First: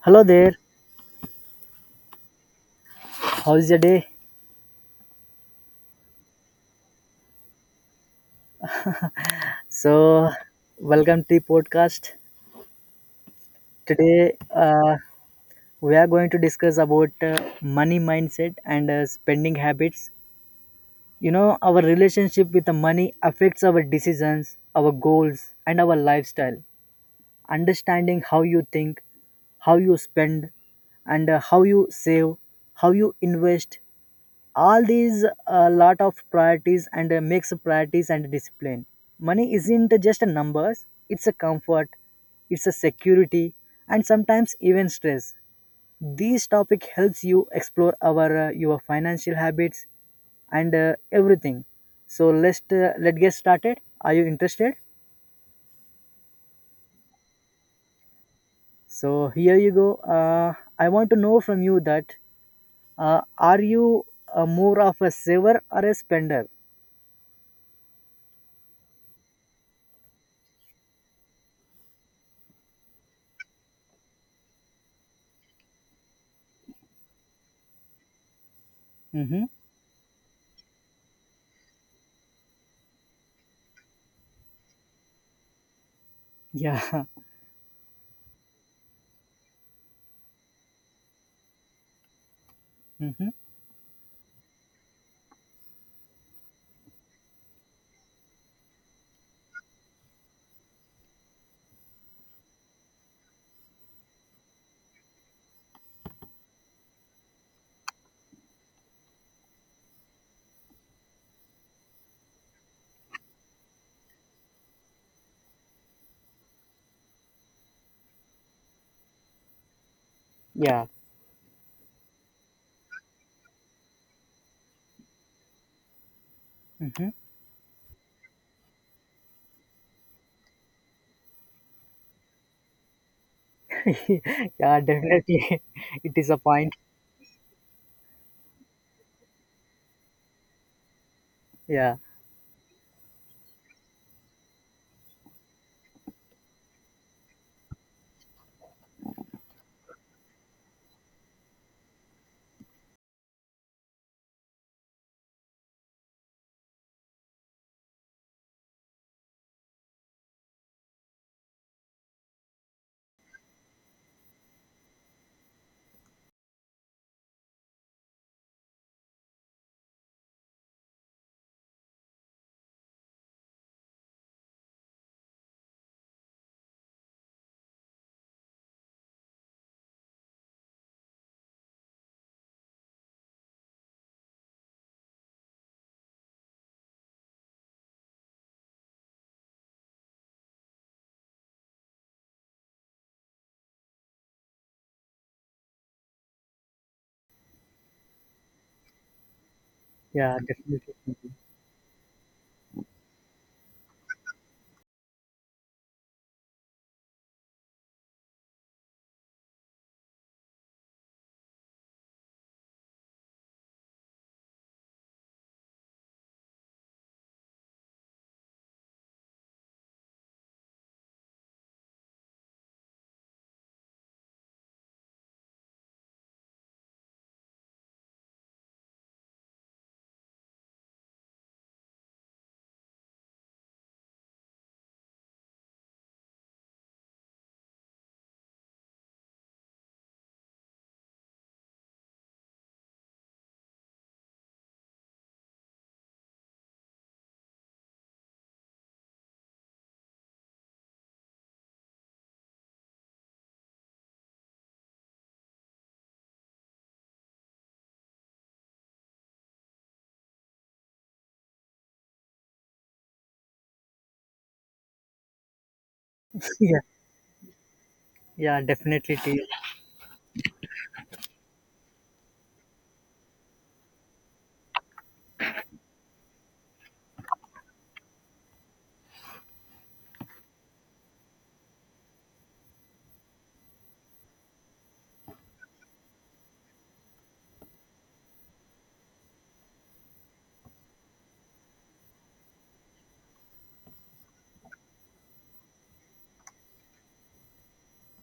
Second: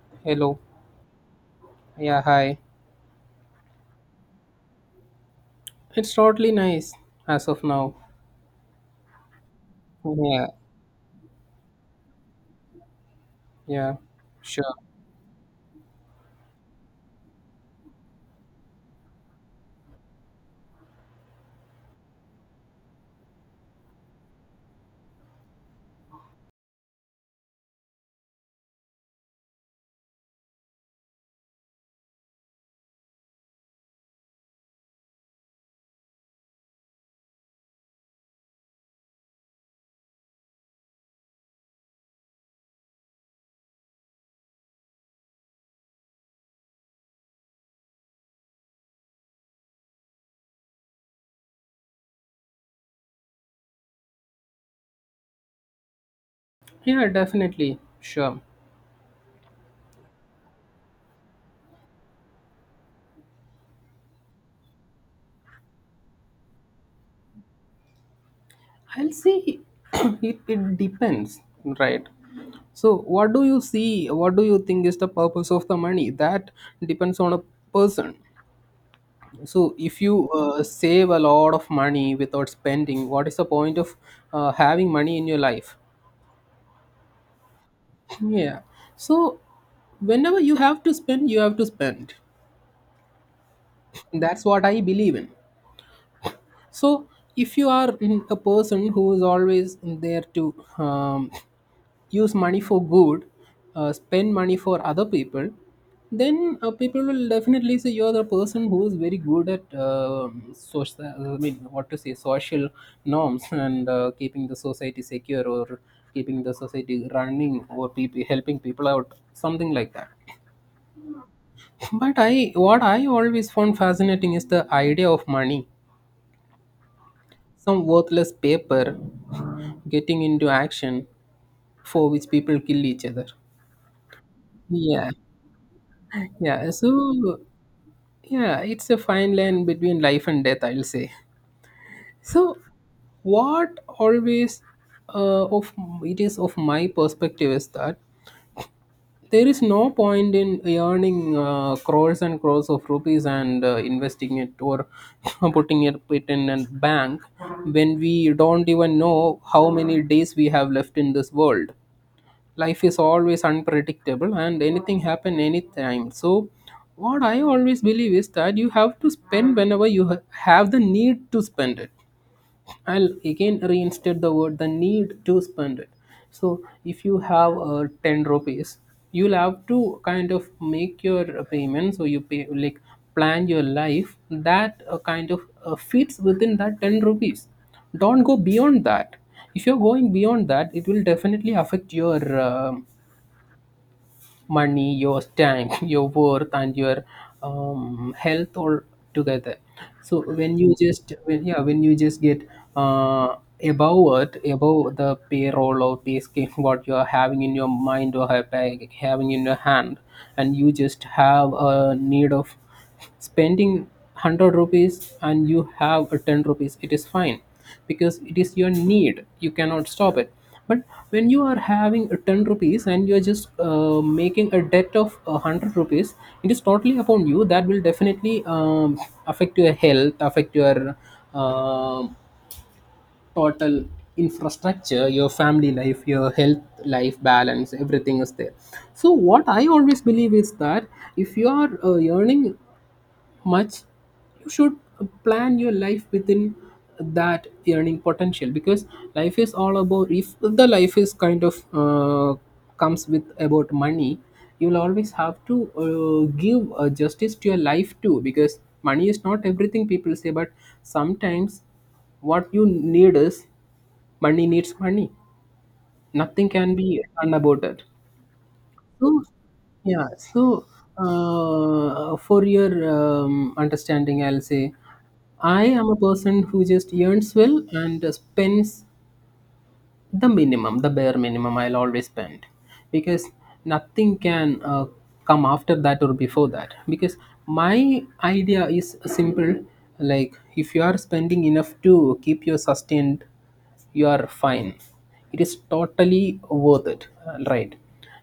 Hello there. Hello. Yeah, hi. How's your day? It's totally nice as of now. So, Yeah, Welcome to the podcast. yeah, Today, sure. We are going to discuss about money mindset and spending habits. You know, our relationship with the money affects our decisions, our goals, and our lifestyle. Understanding how you think, how you spend, and how you save, how you invest all these a lot of priorities and makes priorities and discipline. Money isn't just a numbers, it's a comfort, it's a security, and sometimes even stress. This topic helps you explore our your financial habits and everything. So let's get started, are you interested? Yeah, definitely. Sure. So here you go. I want to know from you that are you more of a saver or a spender? I'll see. It depends, right? So, what do you see? What do you think is the purpose of the money? That depends on a person. Mm-hmm. So, if you save a lot of money without spending, what is the point of having money in your life? Yeah. Yeah. So, whenever you have to spend, you have to spend. Mm-hmm. That's what I believe in. So, if you are a person who is always there to use money for good, spend money for other people, then people will definitely say you are the person who is very good at social. I mean, what to say, social norms and keeping the society secure or keeping the society running or people helping people out, something like that. Yeah. But what I always found fascinating is the idea of money. Hmm. Some worthless paper getting into action for which people kill each other. Yeah, Yeah, definitely. It is a yeah. point. So, yeah, it's a fine line between life and death, I'll say. Yeah. So, what always of it is of my perspective is that there is no point in earning crores and crores of rupees and investing it or putting it in a bank when we don't even know how many days we have left in this world. Life is always unpredictable and anything happen anytime. So, what I always believe is that you have to spend whenever you have the need to spend it. I'll again reinstate the word, the need to spend it. So if you have 10 rupees, you'll have to kind of make your payment. So you pay like plan your life that kind of fits within that 10 rupees. Don't go beyond that. If you're going beyond that, it will definitely affect your money, your time, your worth, and your health all together. So Yeah, when you definitely. just when yeah when you just get uh, above it, above the payroll, or basically what you are having in your mind or having in your hand, and you just have a need of spending 100 rupees and you have a 10 rupees, it is fine because it is your need. You cannot stop it. But when you are having a 10 rupees and you are just making a debt of a 100 rupees, it is totally upon you. That will definitely affect your health, affect your um total infrastructure, your family life, your health life balance, everything is there. So, what I always believe is that if you are earning much, you should plan your life within that earning potential, because life is all about if the life is kind of comes with about money, you'll always have to give justice to your life too, because money is not everything people say, but sometimes what you need is money. Needs money, nothing can Yeah. be done about it. Yeah, definitely, So, it is. yeah, so for your understanding, I'll say I am a person who just earns well and spends the minimum, the bare minimum I'll always spend, because nothing can come after that or before that, because my idea is simple. Like, if you are spending enough to keep your sustained, you are fine. It is totally worth it, right?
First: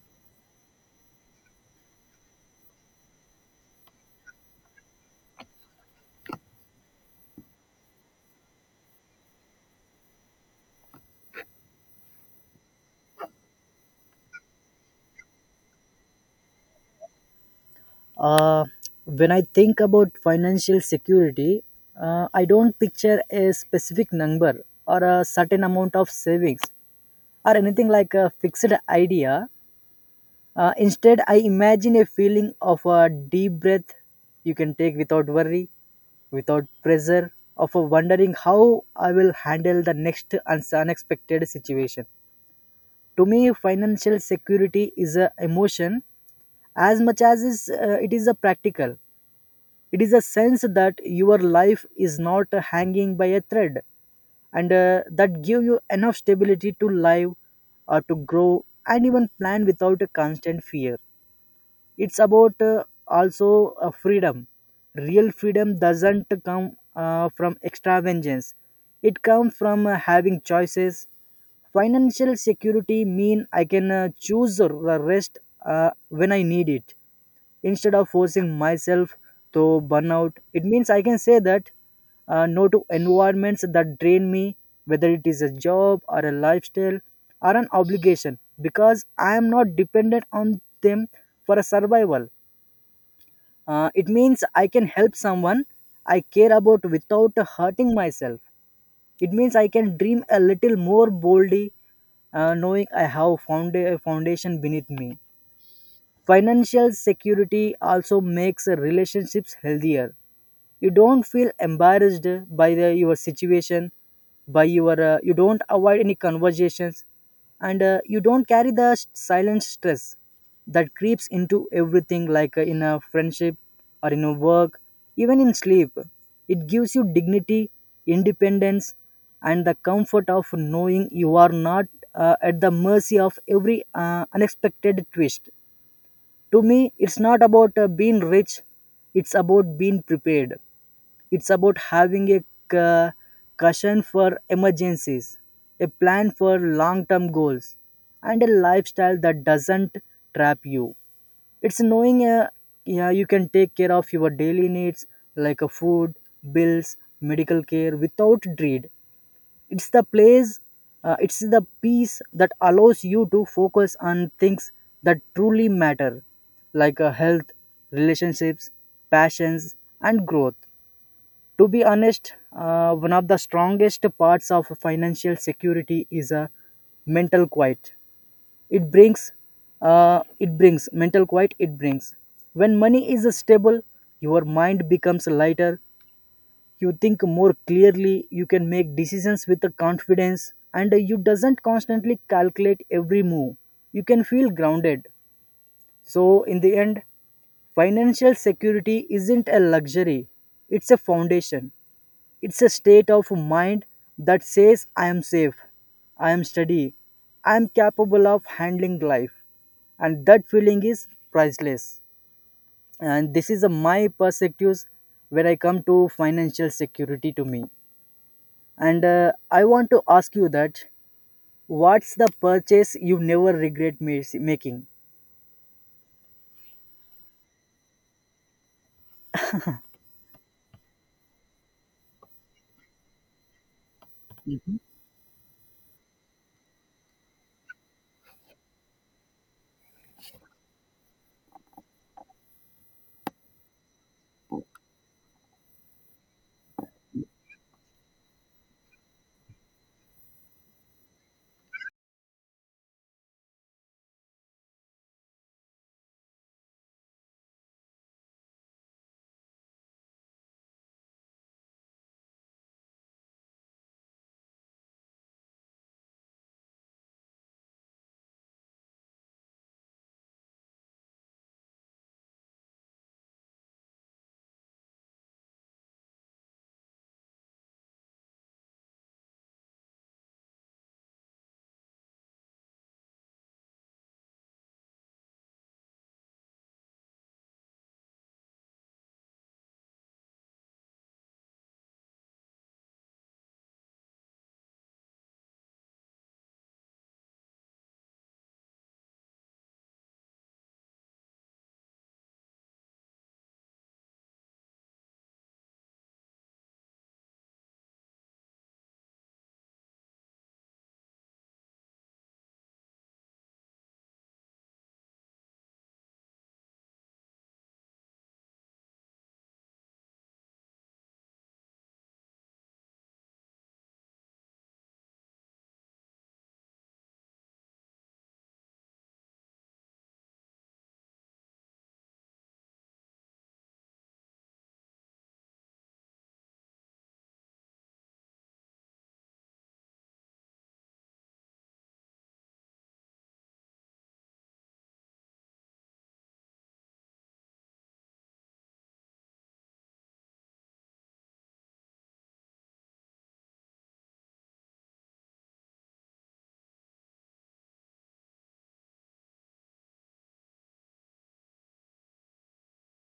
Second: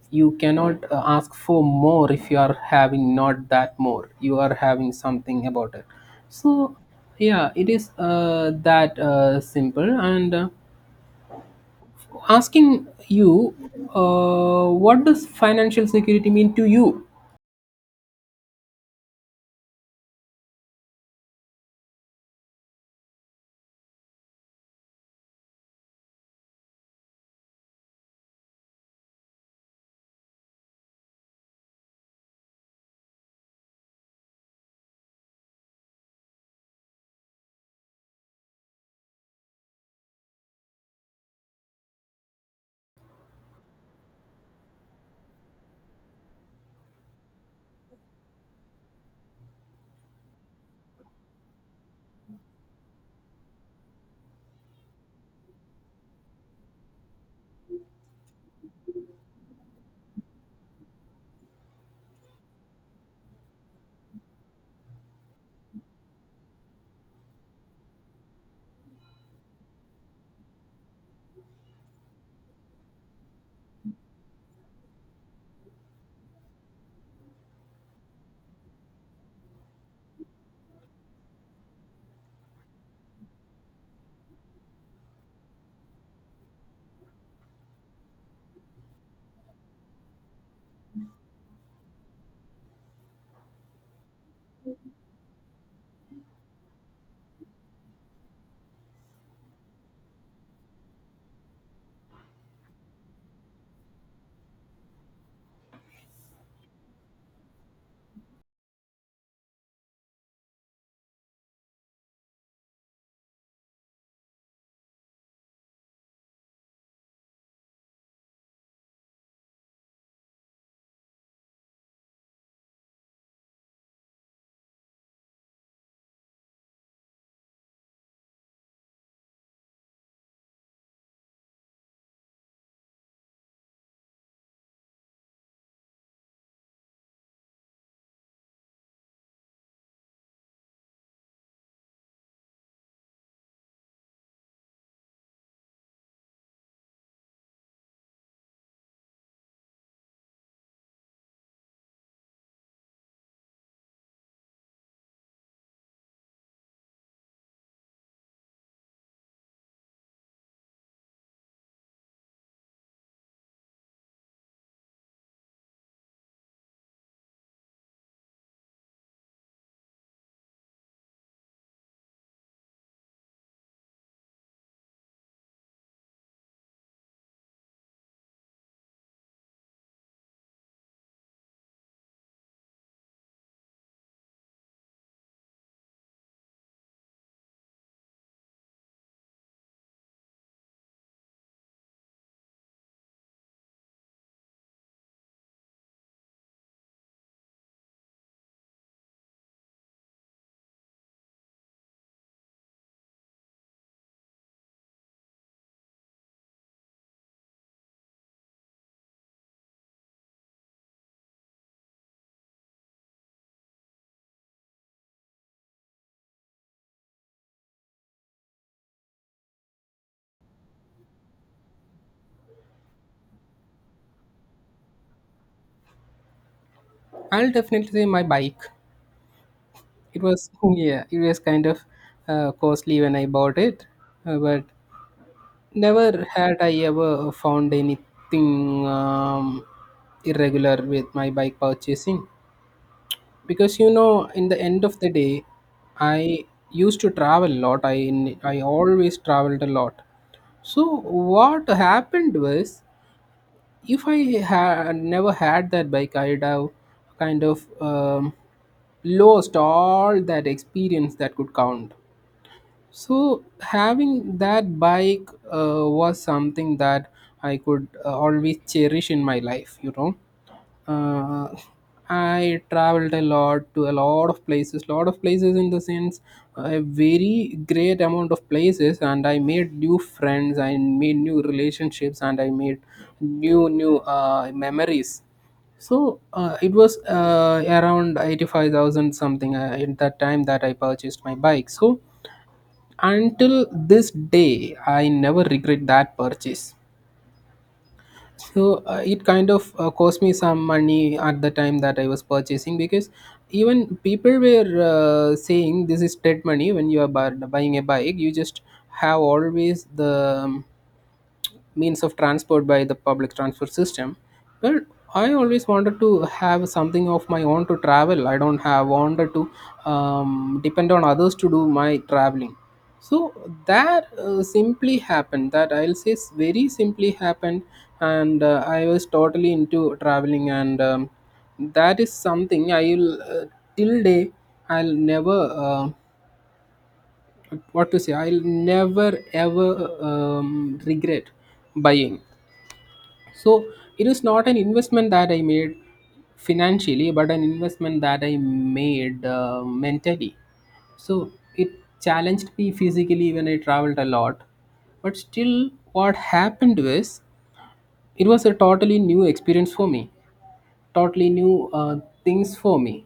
You cannot ask for more. If you are having not that more, you are having something about it. So yeah, it is that simple. And asking you, what does financial security mean to you? Uh, when I think about financial security, I don't picture a specific number or a certain amount of savings or anything like a fixed idea. Instead, I imagine a feeling of a deep breath you can take without worry, without pressure, of a wondering how I will handle the next unexpected situation. To me, financial security is an emotion as much as is, it is a practical. It is a sense that your life is not hanging by a thread, and that give you enough stability to live, or to grow, and even plan without a constant fear. It's about also a freedom. Real freedom doesn't come from extravagance, it comes from having choices. Financial security mean I can choose the rest when I need it instead of forcing myself to burnout. It means I can say that no to environments that drain me, whether it is a job or a lifestyle or an obligation, because I am not dependent on them for a survival. It means I can help someone I care about without hurting myself. It means I can dream a little more boldly, knowing I have found a foundation beneath me. Financial security also makes relationships healthier. You don't feel embarrassed by the, your situation, by your you don't avoid any conversations, and you don't carry the silent stress that creeps into everything, like in a friendship or in a work, even in sleep. It gives you dignity, independence, and the comfort of knowing you are not at the mercy of every unexpected twist. To me, it's not about being rich, it's about being prepared. It's about having a ca- cushion for emergencies, a plan for long term goals, and a lifestyle that doesn't trap you. It's knowing yeah, you can take care of your daily needs like a food, bills, medical care without dread. It's the peace that allows you to focus on things that truly matter, like health, relationships, passions, and growth. To be honest, one of the strongest parts of financial security is a mental quiet. It brings, it brings mental quiet. It brings when money is stable, your mind becomes lighter, you think more clearly, you can make decisions with the confidence and you doesn't constantly calculate every move, you can feel grounded. So in the end, financial security isn't a luxury, it's a foundation, it's a state of mind that says I am safe, I am steady, I am capable of handling life, and that feeling is priceless. And this is a my perspectives when I come to financial security to me, and I want to ask you that what's the purchase you never regret making? I'll definitely say my bike. It was yeah it was kind of costly when I bought it, but never had I ever found anything irregular with my bike purchasing, because you know in the end of the day I used to travel a lot I always traveled a lot. So what happened was, if I had never had that bike, I'd have kind of lost all that experience that could count. So having that bike was something that I could always cherish in my life, you know. Uh, I traveled a lot to a lot of places in the sense a very great amount of places, and I made new friends, I made new relationships, and I made new memories. So it was around 85,000 something at that time that I purchased my bike. So until this day I never regret that purchase. So it kind of cost me some money at the time that I was purchasing, because even people were saying this is dead money. When you are buying a bike, you just have always the means of transport by the public transport system. But I always wanted to have something of my own to travel. I don't have wanted to depend on others to do my traveling. So that simply happened, that I'll say very simply happened. And I was totally into traveling, and that is something I'll till day I'll never uh, what to say I'll never ever regret buying. So it is not an investment that I made financially, but an investment that I made mentally. So it challenged me physically when I traveled a lot. But still, what happened was it was a totally new experience for me, totally new things for me.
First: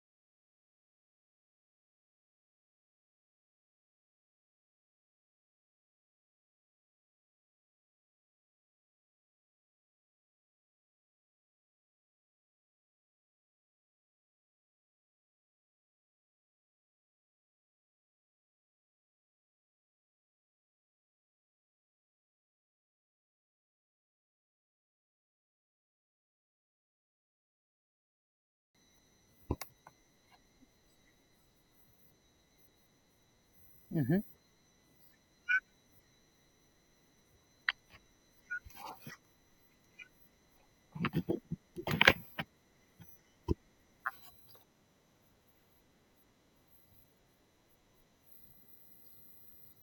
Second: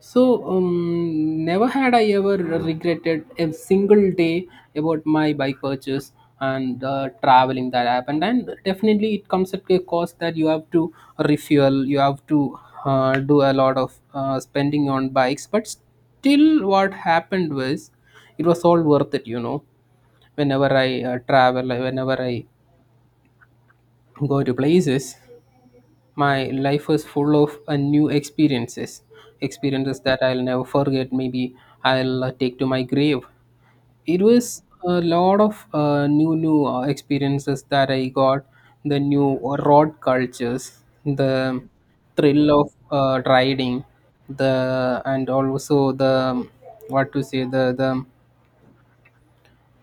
So, never had I ever regretted a single day about my bike purchase and traveling that happened. And definitely, it comes at a cost that you have to refuel, you have to do a lot of spending on bikes. But still, what happened was it was all worth it, you know. Whenever I travel, whenever I go to places, my life was full of new experiences, experiences that I'll never forget. Maybe I'll take to my grave. Mhm. It was a lot of new experiences that I got. The new road cultures, the thrill of riding, the and also the what to say the the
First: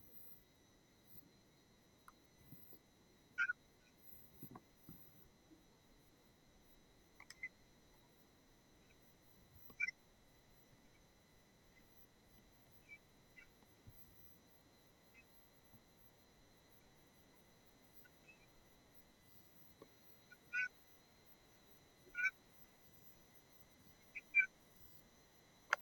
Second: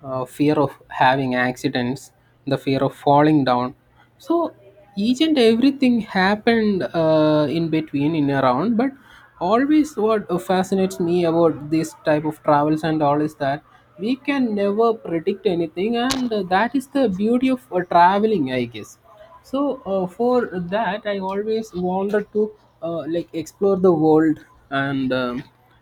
uh, fear of having accidents, the fear of falling down. So each and everything happened in between, in around. But always, what fascinates me about this type of travels and all is that we can never predict anything, and that is the beauty of traveling, I guess. So for that I always wanted to like explore the world, and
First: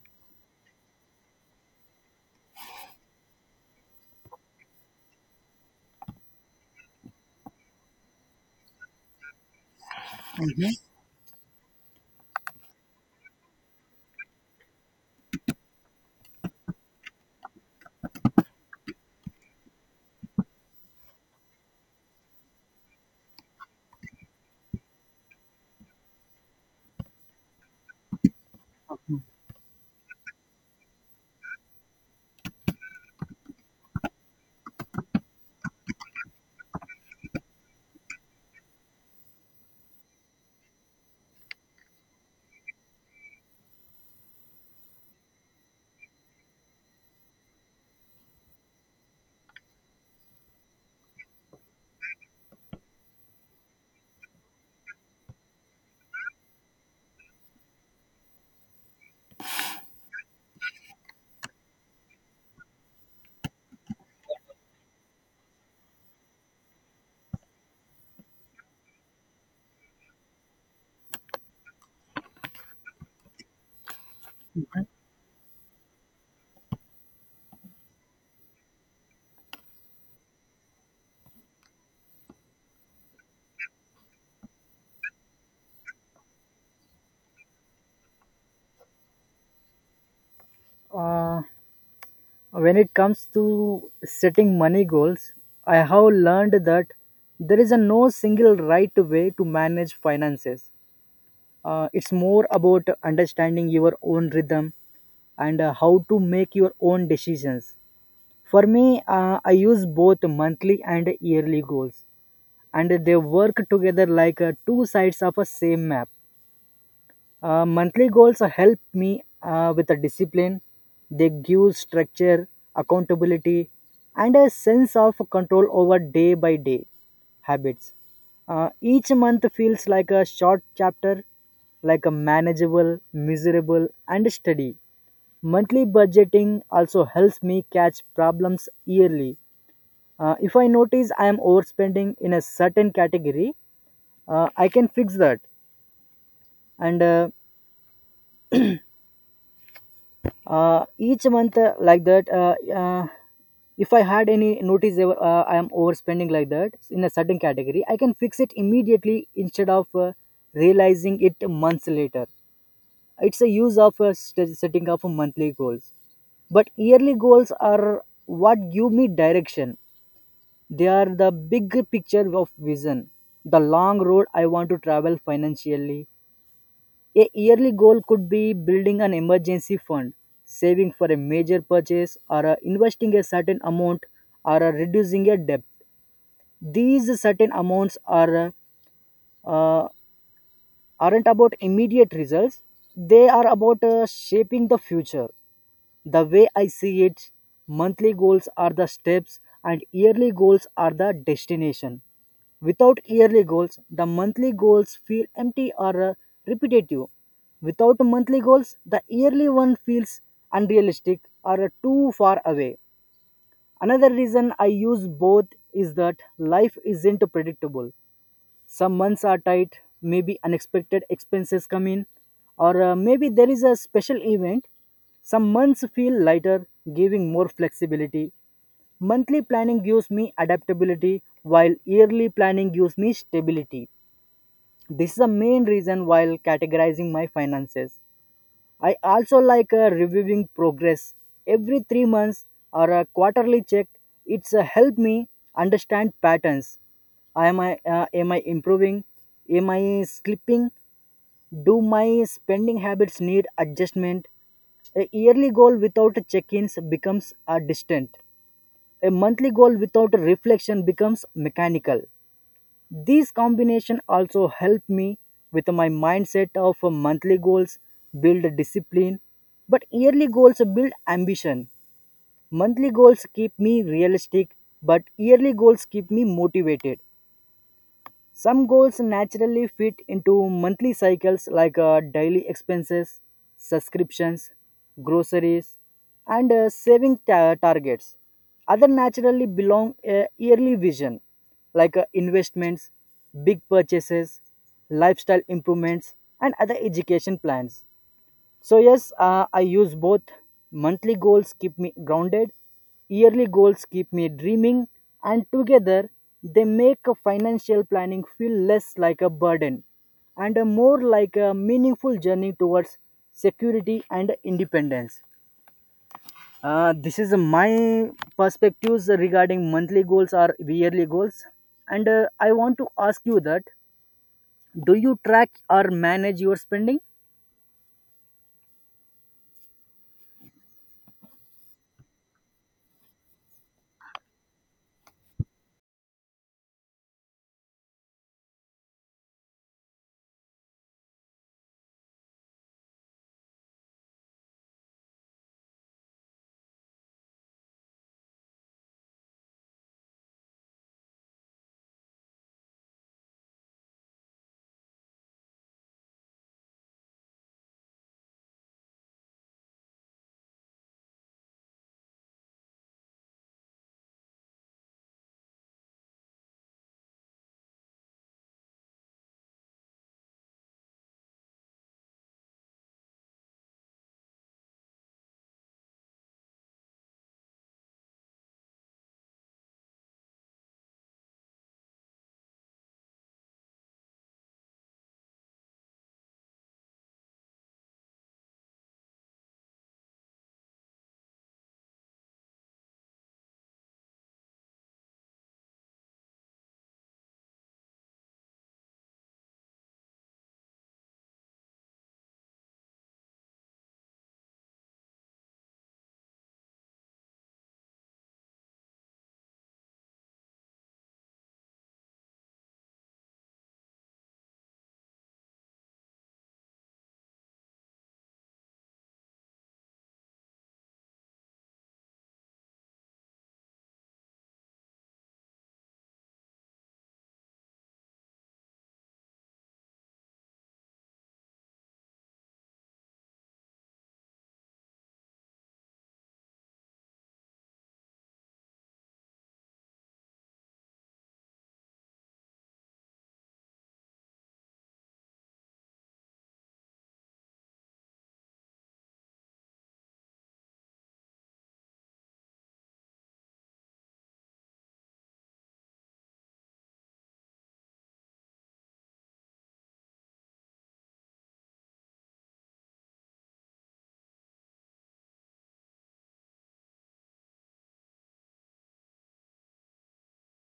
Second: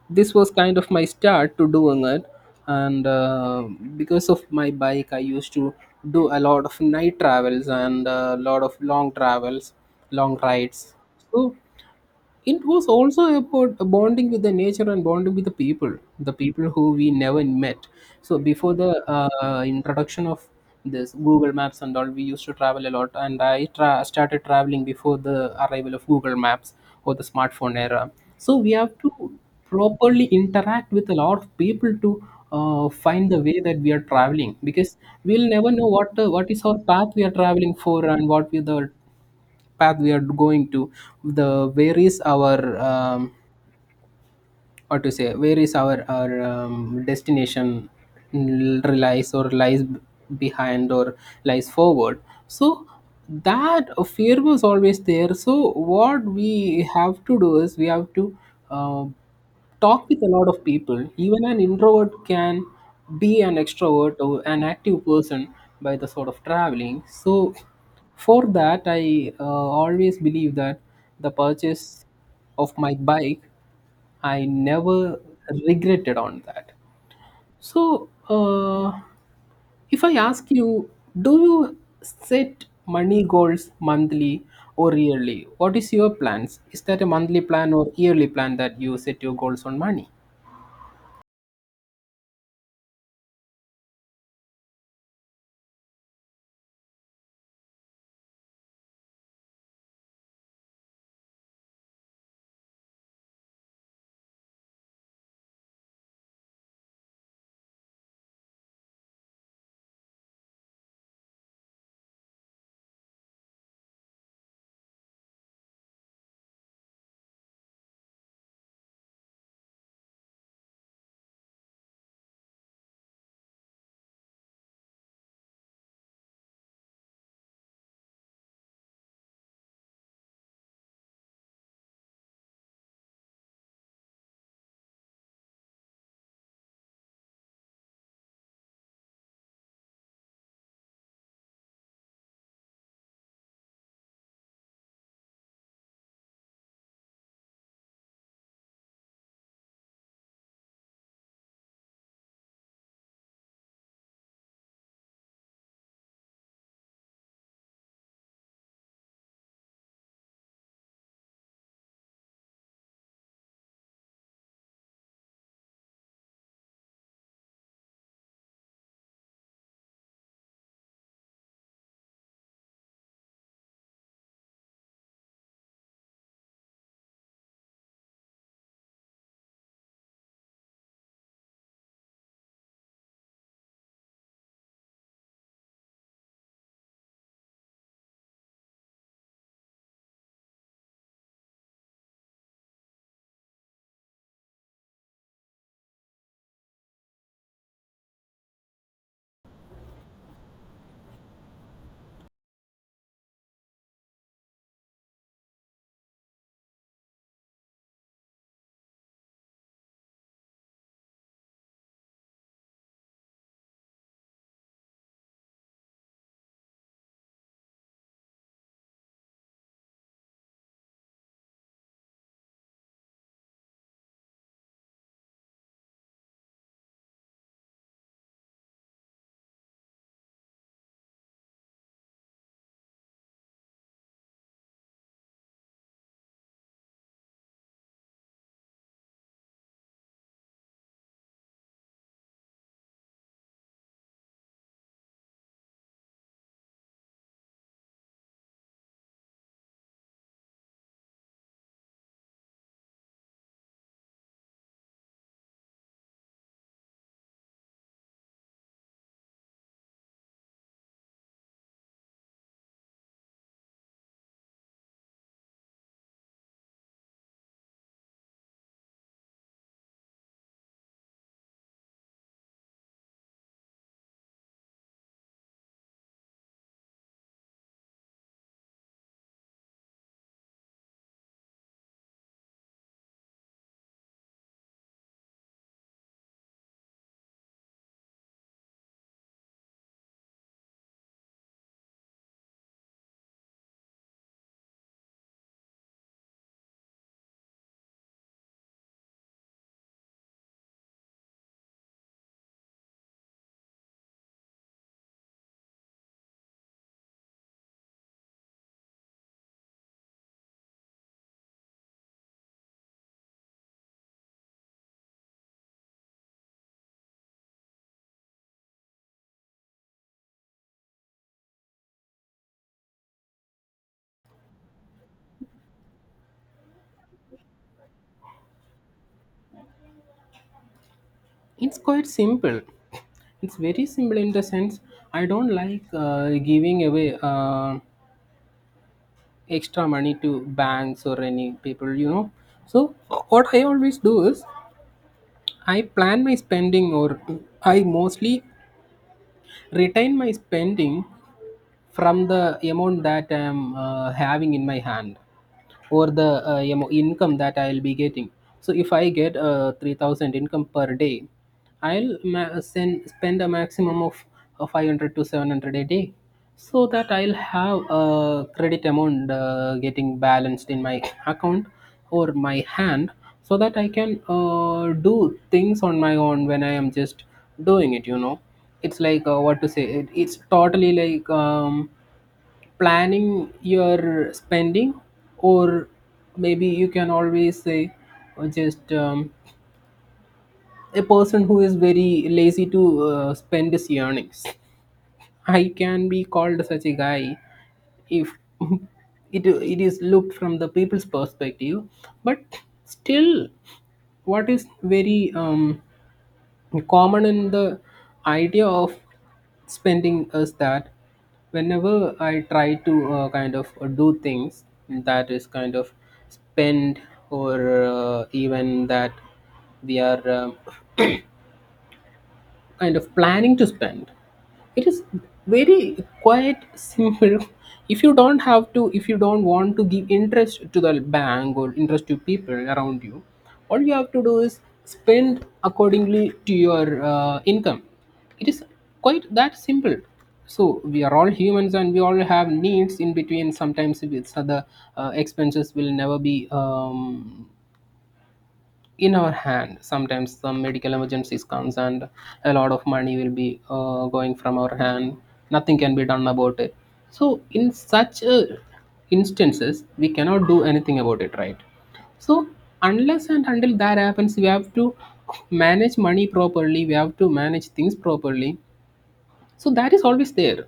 this was kind of my start to doing it. And because of my bike I used to do a lot of night travels and a lot of long travels, long rides. So it was also about bonding with the nature and bonding with the people, the people who we never met. So before the introduction of this Google Maps and all, we used to travel a lot, and started traveling before the arrival of Google Maps or the smartphone era. So we have to properly interact with a lot of people to find the way that we are traveling, because we'll never know what is our path we are traveling for and what we the path we are going to, the where is our what to say where is our destination lies or behind or lies forward. So that fear was always there. So what we have to do is we have to uh, talk with a lot of people. Even an introvert can be an extrovert or an active person by the sort of traveling. So for that I always believe that the purchase of my bike I never regretted on that. So, if I ask you, do you set money goals monthly or yearly? What is your plans? Is that a monthly plan or yearly plan that you set your goals on money? Uh, when it comes to setting money goals, I have learned that there is a no single right way to manage finances. It's more about understanding your own rhythm and how to make your own decisions. For me, I use both monthly and yearly goals, and they work together like two sides of a same map. Monthly goals help me with a discipline. They give structure, accountability, and a sense of control over day by day habits. Each month feels like a short chapter, like a manageable, miserable, and steady. Monthly budgeting also helps me catch problems yearly. If I notice I am overspending in a certain category, I can fix that. And each month like that if I had any notice ever, I am overspending like that in a certain category, I can fix it immediately instead of realizing it months later. It's a use of setting up monthly goals. But yearly goals are what give me direction, they are the big picture of vision, the long road I want to travel financially. A yearly goal could be building an emergency fund, saving for a major purchase, or investing a certain amount, or reducing a debt. These certain amounts are uh, uh, aren't about immediate results; they are about shaping the future. The way I see it, monthly goals are the steps and yearly goals are the destination. Without yearly goals, the monthly goals feel empty or repetitive. Without monthly goals, the yearly one feels unrealistic or too far away. Another reason I use both is that life isn't predictable. Some months are tight, maybe unexpected expenses come in, or maybe there is a special event. Some months feel lighter, giving more flexibility. Monthly planning gives me adaptability, while yearly planning gives me stability. This is the main reason while categorizing my finances. I also like reviewing progress every 3 months or a quarterly check. It's help me understand patterns. Am I improving? Am I slipping? Do my spending habits need adjustment? A yearly goal without check-ins becomes a distant. A monthly goal without reflection becomes mechanical. These combination also help me with my mindset of monthly goals build discipline, but yearly goals build ambition. Monthly goals keep me realistic, but yearly goals keep me motivated. Some goals naturally fit into monthly cycles like daily expenses, subscriptions, groceries, and saving targets. Other naturally belong a yearly vision like investments, big purchases, lifestyle improvements, and other education plans. So yes, I use both. Monthly goals keep me grounded, yearly goals keep me dreaming, and together they make a financial planning feel less like a burden and a more like a meaningful journey towards security and independence. This is my perspectives regarding monthly goals or yearly goals, and I want to ask you that: do you track or manage your spending? It's quite simple. It's very simple in the sense I don't like giving away extra money to banks or any people, you know. So what I always do is I plan my spending, or I mostly retain my spending from the amount that I'm having in my hand or the you know, income that I'll be getting. So if I get 3,000 income per day, I'll spend a maximum of 500 to 700 a day, so that I'll have a credit amount getting balanced in my account or my hand, so that I can do things on my own when I am just doing it, you know. It's like what to say, it's totally like planning your spending. Or maybe you can always say just a person who is very lazy to spend his earnings. I can be called such a guy if it is looked from the people's perspective. But still, what is very common in the idea of spending is that whenever I try to kind of do things that is kind of spend, or even that we are kind of planning to spend. It is very quite simple. If you don't want to give interest to the bank or interest to people around you, all you have to do is spend accordingly to your income. It is quite that simple. So we are all humans and we all have needs in between. Sometimes if other expenses will never be in our hand, sometimes some medical emergencies comes and a lot of money will be going from our hand. Nothing can be done about it. So in such instances we cannot do anything about it, right? So unless and until that happens, we have to manage money properly. We have to manage things properly, so that is always there.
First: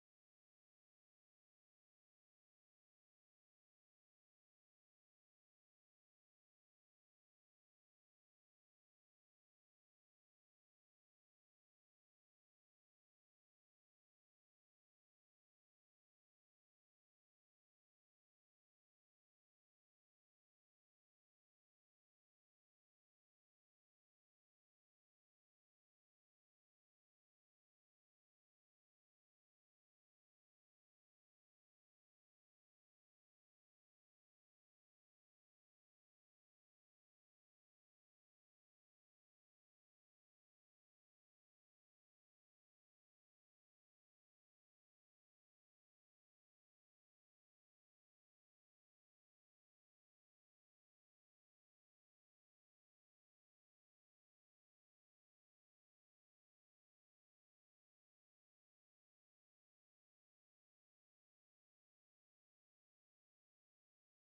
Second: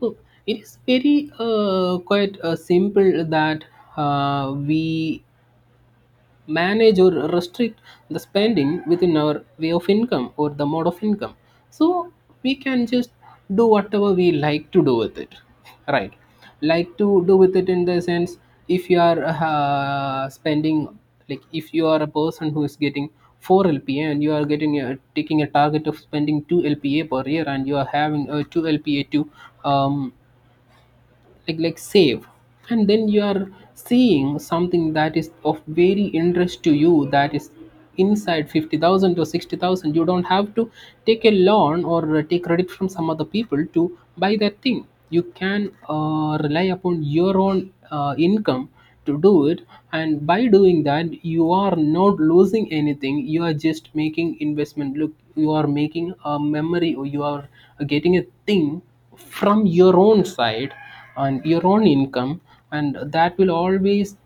So it is very quite simple that we manage or restrict the spending within our way of income or the mode of income. So we can just do whatever we like to do with it, right? Like to do with it in the sense, if you are spending, like if you are a person who is getting 4 lpa and you are taking a target of spending 2 lpa per year and you are having a 2 lpa to um, like save, and then you are seeing something that is of very interest to you, that is inside 50,000 to 60,000. You don't have to take a loan or take credit from some other people to buy that thing. You can rely upon your own income to do it. And by doing that you are not losing anything, you are just making investment. Look, you are making a memory or you are getting a thing from your own side and your own income, and that will always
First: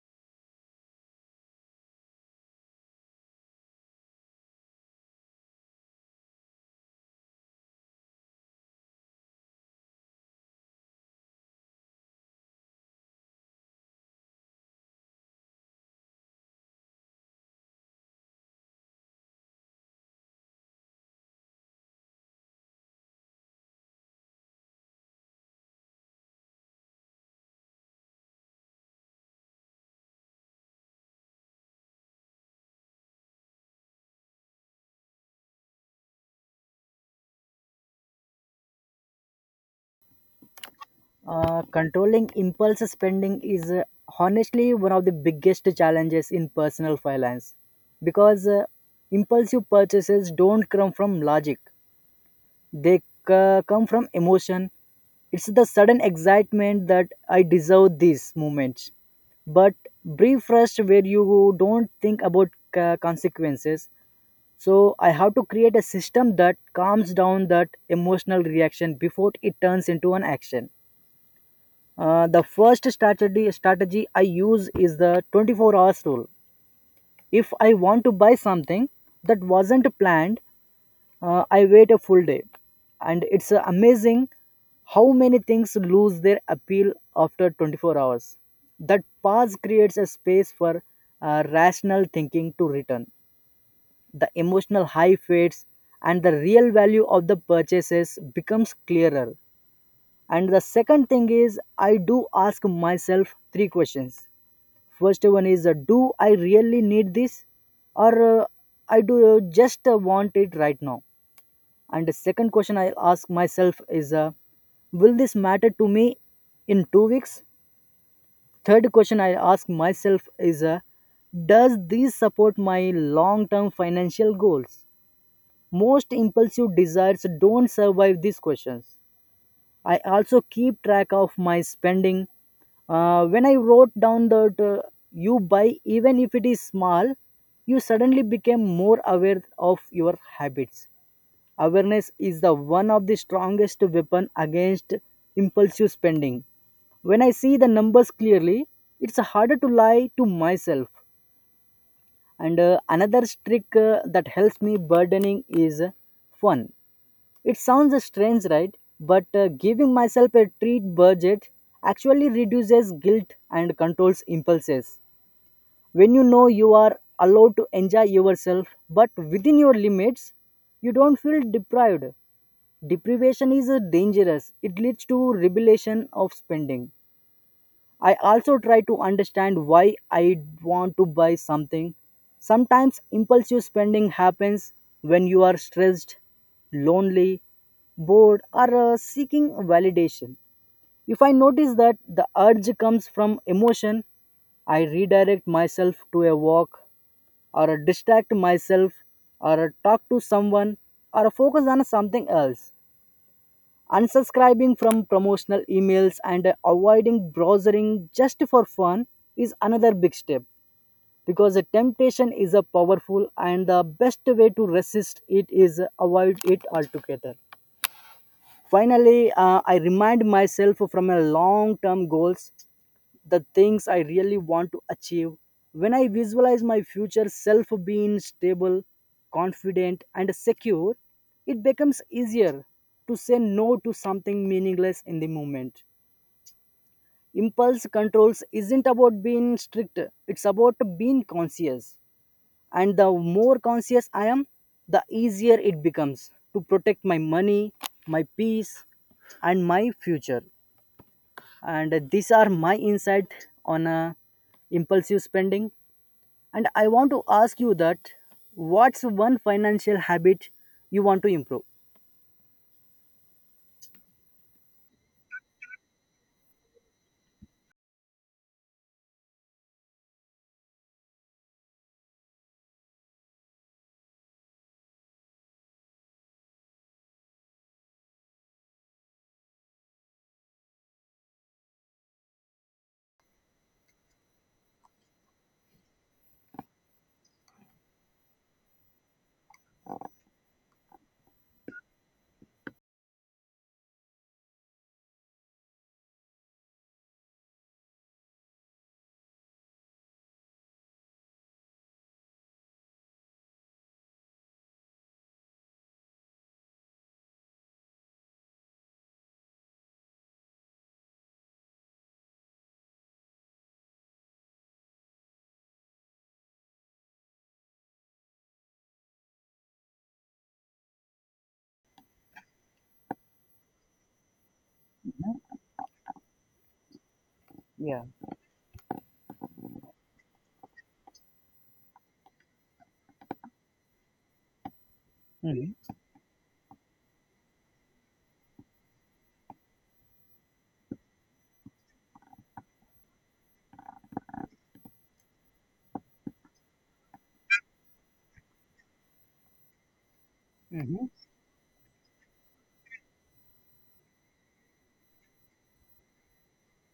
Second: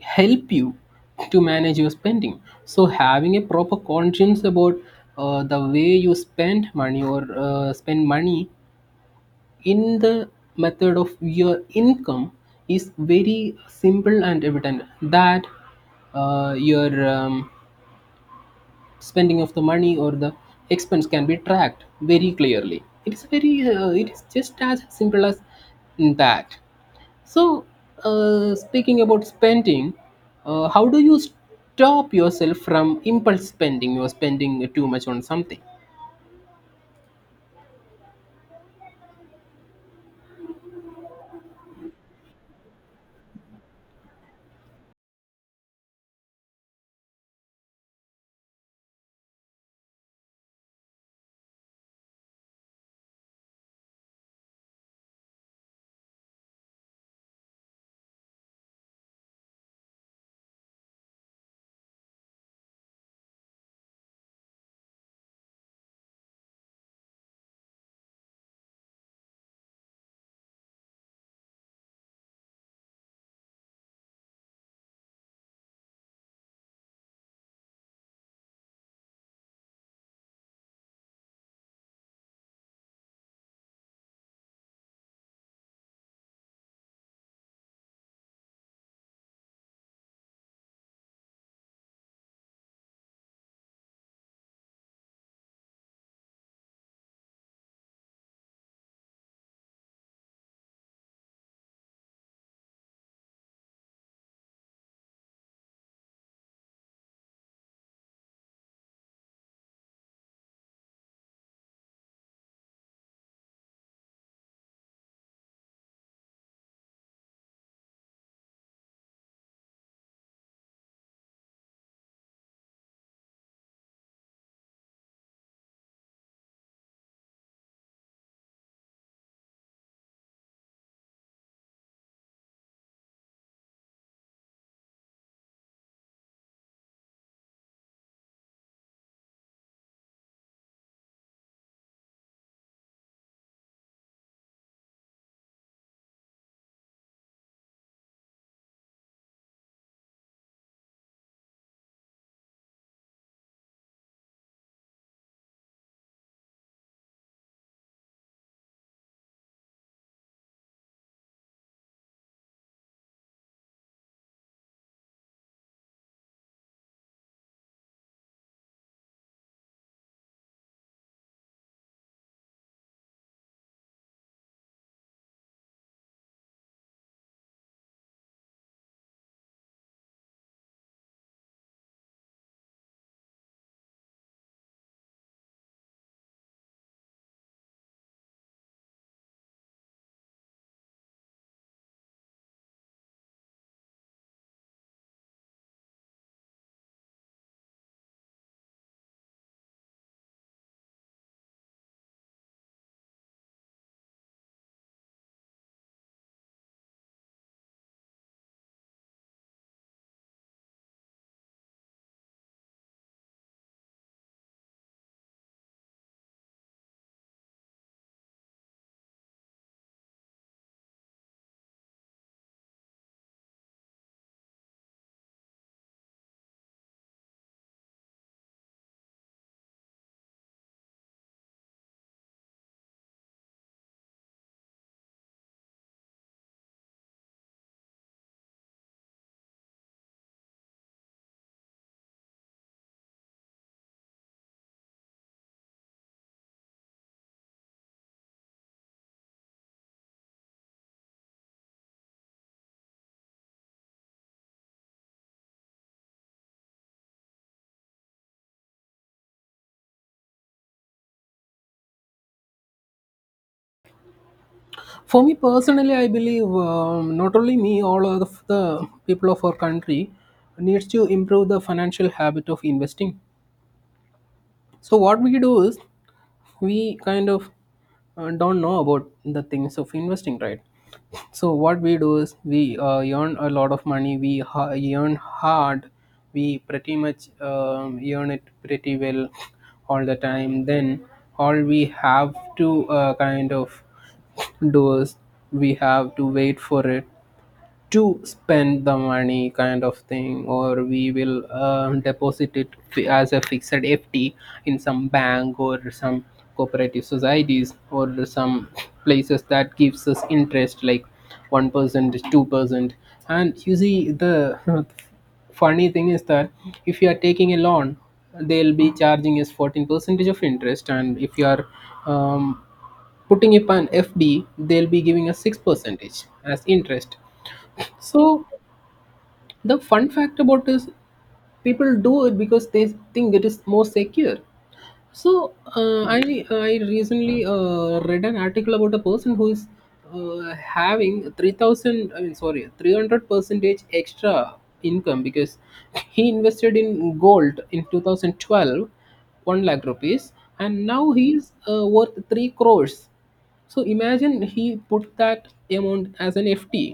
help you to manage your spending. So having a proper conscience about the way you spend money or spend money in the method of your income is very simple and evident that your spending of the money or the expense can be tracked very clearly. It is just as simple as that. So, speaking about spending, how do you stop yourself from impulse spending? You're spending too much on something. Controlling impulse spending is honestly one of the biggest challenges in personal finance because impulsive purchases don't come from logic, they come from emotion. It's the sudden excitement that I deserve these moments. But brief rush where you don't think about consequences. So I have to create a system that calms down that emotional reaction before it turns into an action. The first strategy I use is the 24 hours rule. If I want to buy something that wasn't planned, I wait a full day, and it's amazing how many things lose their appeal after 24 hours. That pause creates a space for rational thinking to return. The emotional high fades, and the real value of the purchases becomes clearer. And the second thing is, I do ask myself three questions. First one is do I really need this or I do just want it right now? And the second question I ask myself is will this matter to me in 2 weeks? Third question I ask myself is does this support my long term financial goals? Most impulsive desires don't survive these questions. I also keep track of my spending. When I wrote down that you buy, even if it is small, you suddenly became more aware of your habits. Awareness is the one of the strongest weapon against impulsive spending. When I see the numbers clearly, it's harder to lie to myself. And another trick that helps me burdening is fun. It sounds strange, right? But giving myself a treat budget actually reduces guilt and controls impulses. When you know you are allowed to enjoy yourself but within your limits, you don't feel deprived. Deprivation is dangerous, it leads to rebellion of spending. I also try to understand why I want to buy something. Sometimes impulsive spending happens when you are stressed, lonely, bored, or seeking validation. If I notice that the urge comes from emotion, I redirect myself to a walk or distract myself or talk to someone or focus on something else. Unsubscribing from promotional emails and avoiding browsing just for fun is another big step because the temptation is a powerful and the best way to resist it is avoid it altogether. Finally, I remind myself from a long-term goals, the things I really want to achieve. When I visualize my future self being stable, confident, and secure, it becomes easier to say no to something meaningless in the moment. Impulse controls isn't about being strict, it's about being conscious. And the more conscious I am, the easier it becomes to protect my money, my peace, and my future. And these are my insight on impulsive spending, and I want to ask you that what's one financial habit you want to improve? For me personally, I believe not only me, all of the people of our country needs to improve the financial habit of investing. So what we do is we kind of don't know about the things of investing, right? So what we do is we earn a lot of money. Earn hard. We pretty much earn it pretty well all the time. Then all we have to kind of do is we have to wait for it to spend the money kind of thing, or we will deposit it as a fixed FD in some bank or some cooperative societies or some places that gives us interest like 1% 2%. And you see the funny thing is that if you are taking a loan, they'll be charging us 14 percentage of interest. And if you are um, putting up an fd, they'll be giving us 6 percentage as interest. Yeah. So the fun fact about is, people do it because they think it is more secure. So Hmm. I recently read an article about a person who is having 3,000, I mean sorry, 300 percentage extra income because he invested in gold in 2012, 1 lakh rupees, and Hmm. now he's worth 3 crores. So imagine he put that amount as an FT.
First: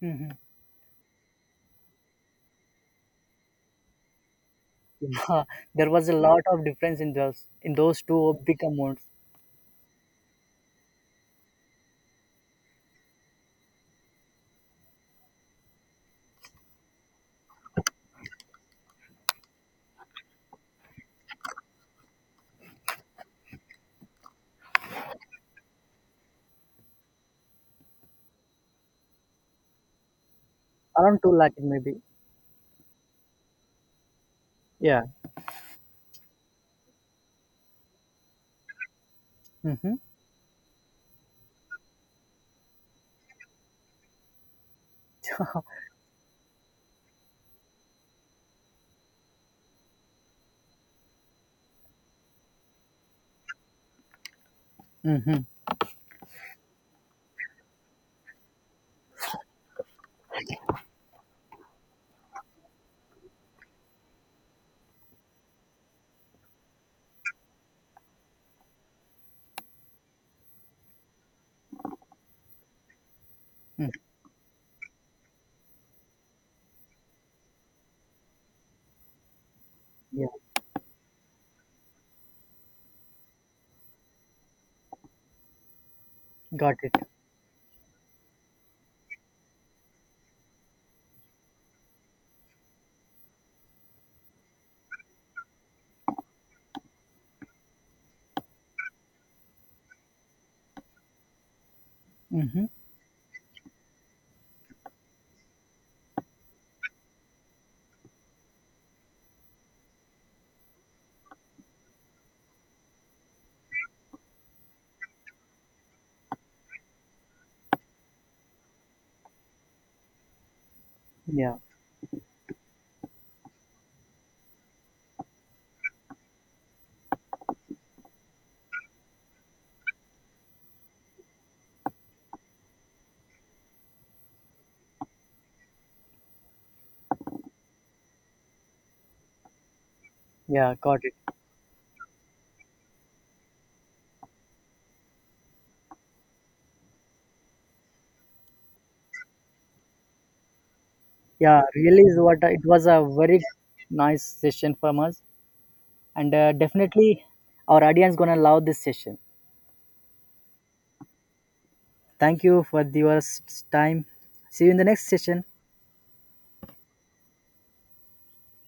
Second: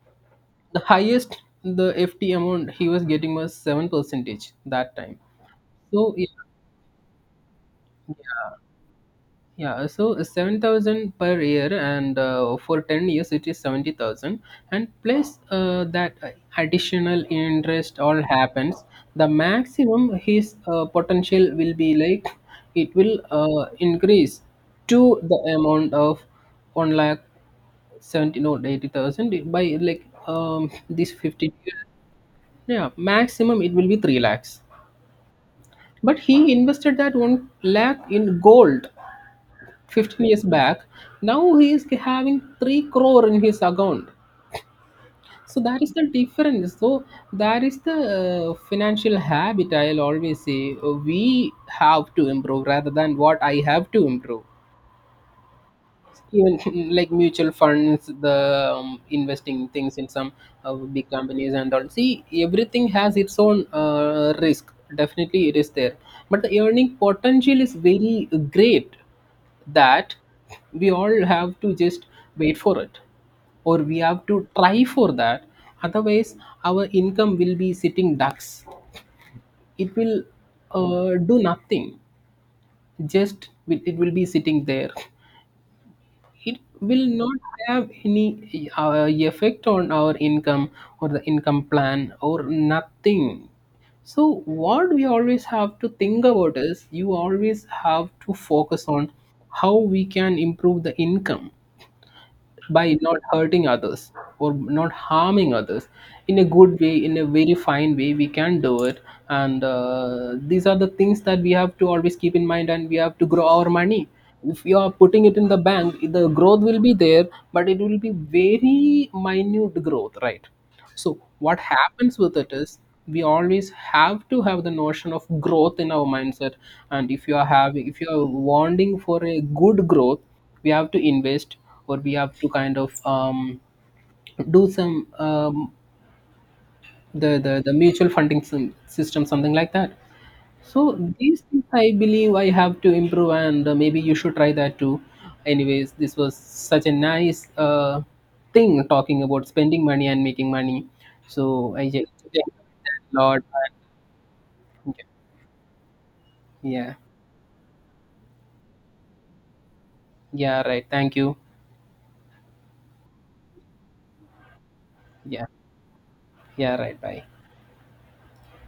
Hmm. The highest the FT amount he was getting was seven percentage that time. There was a So yeah, lot of difference in those two big amounts. yeah, so 7,000 per year, and for 10 years it is 70,000, and plus that additional interest all happens. The maximum his potential will be like it will increase to the amount of 1 lakh 70, no 80,000, by like this Around 2 lakh 50 years. maybe. Yeah, maximum it will be 3 lakhs. Yeah. But he invested that 1 lakh in gold Mm-hmm. 15 years back. Now he is having 3 crore in his account. So that is the difference. So that is the financial habit I'll always say we have to improve rather than what I have to improve. Mm-hmm. Even like mutual funds, the investing things in some big companies and all. See, everything has its own risk. Definitely it is there, but the earning potential is very great, that we all have to just wait for it or we have to try for that. Otherwise our income will be sitting ducks. It will Yeah, do nothing. It will be sitting there. It got it. will not have any effect on our income or the income plan or nothing. So what we always have to think about is, you always have to focus on how we can improve the income Mm-hmm. by not hurting others or not harming others. In a good way, in a very fine way, we can do it. And these are the things that we have to always keep in mind, and we have to grow our money. If you are putting it in the bank, the growth will be there, but it will be very minute growth, right? So Yeah. what happens with it is, we always have to have the notion of growth in our mindset. And if you are wanting for a good growth, we have to invest or we have to kind of do some the mutual funding system, something like that. Yeah, So got it. these things I believe I have to improve, and maybe you should try that too. Anyways, this was such a nice thing talking about spending money and making money. Yeah, So I really just is thank what it was a you a very lot. nice session from us, and Yeah, definitely our audience gonna love this session. yeah, right. Thank you. Thank you for your time. See you in the next session. Yeah, yeah, right. Bye.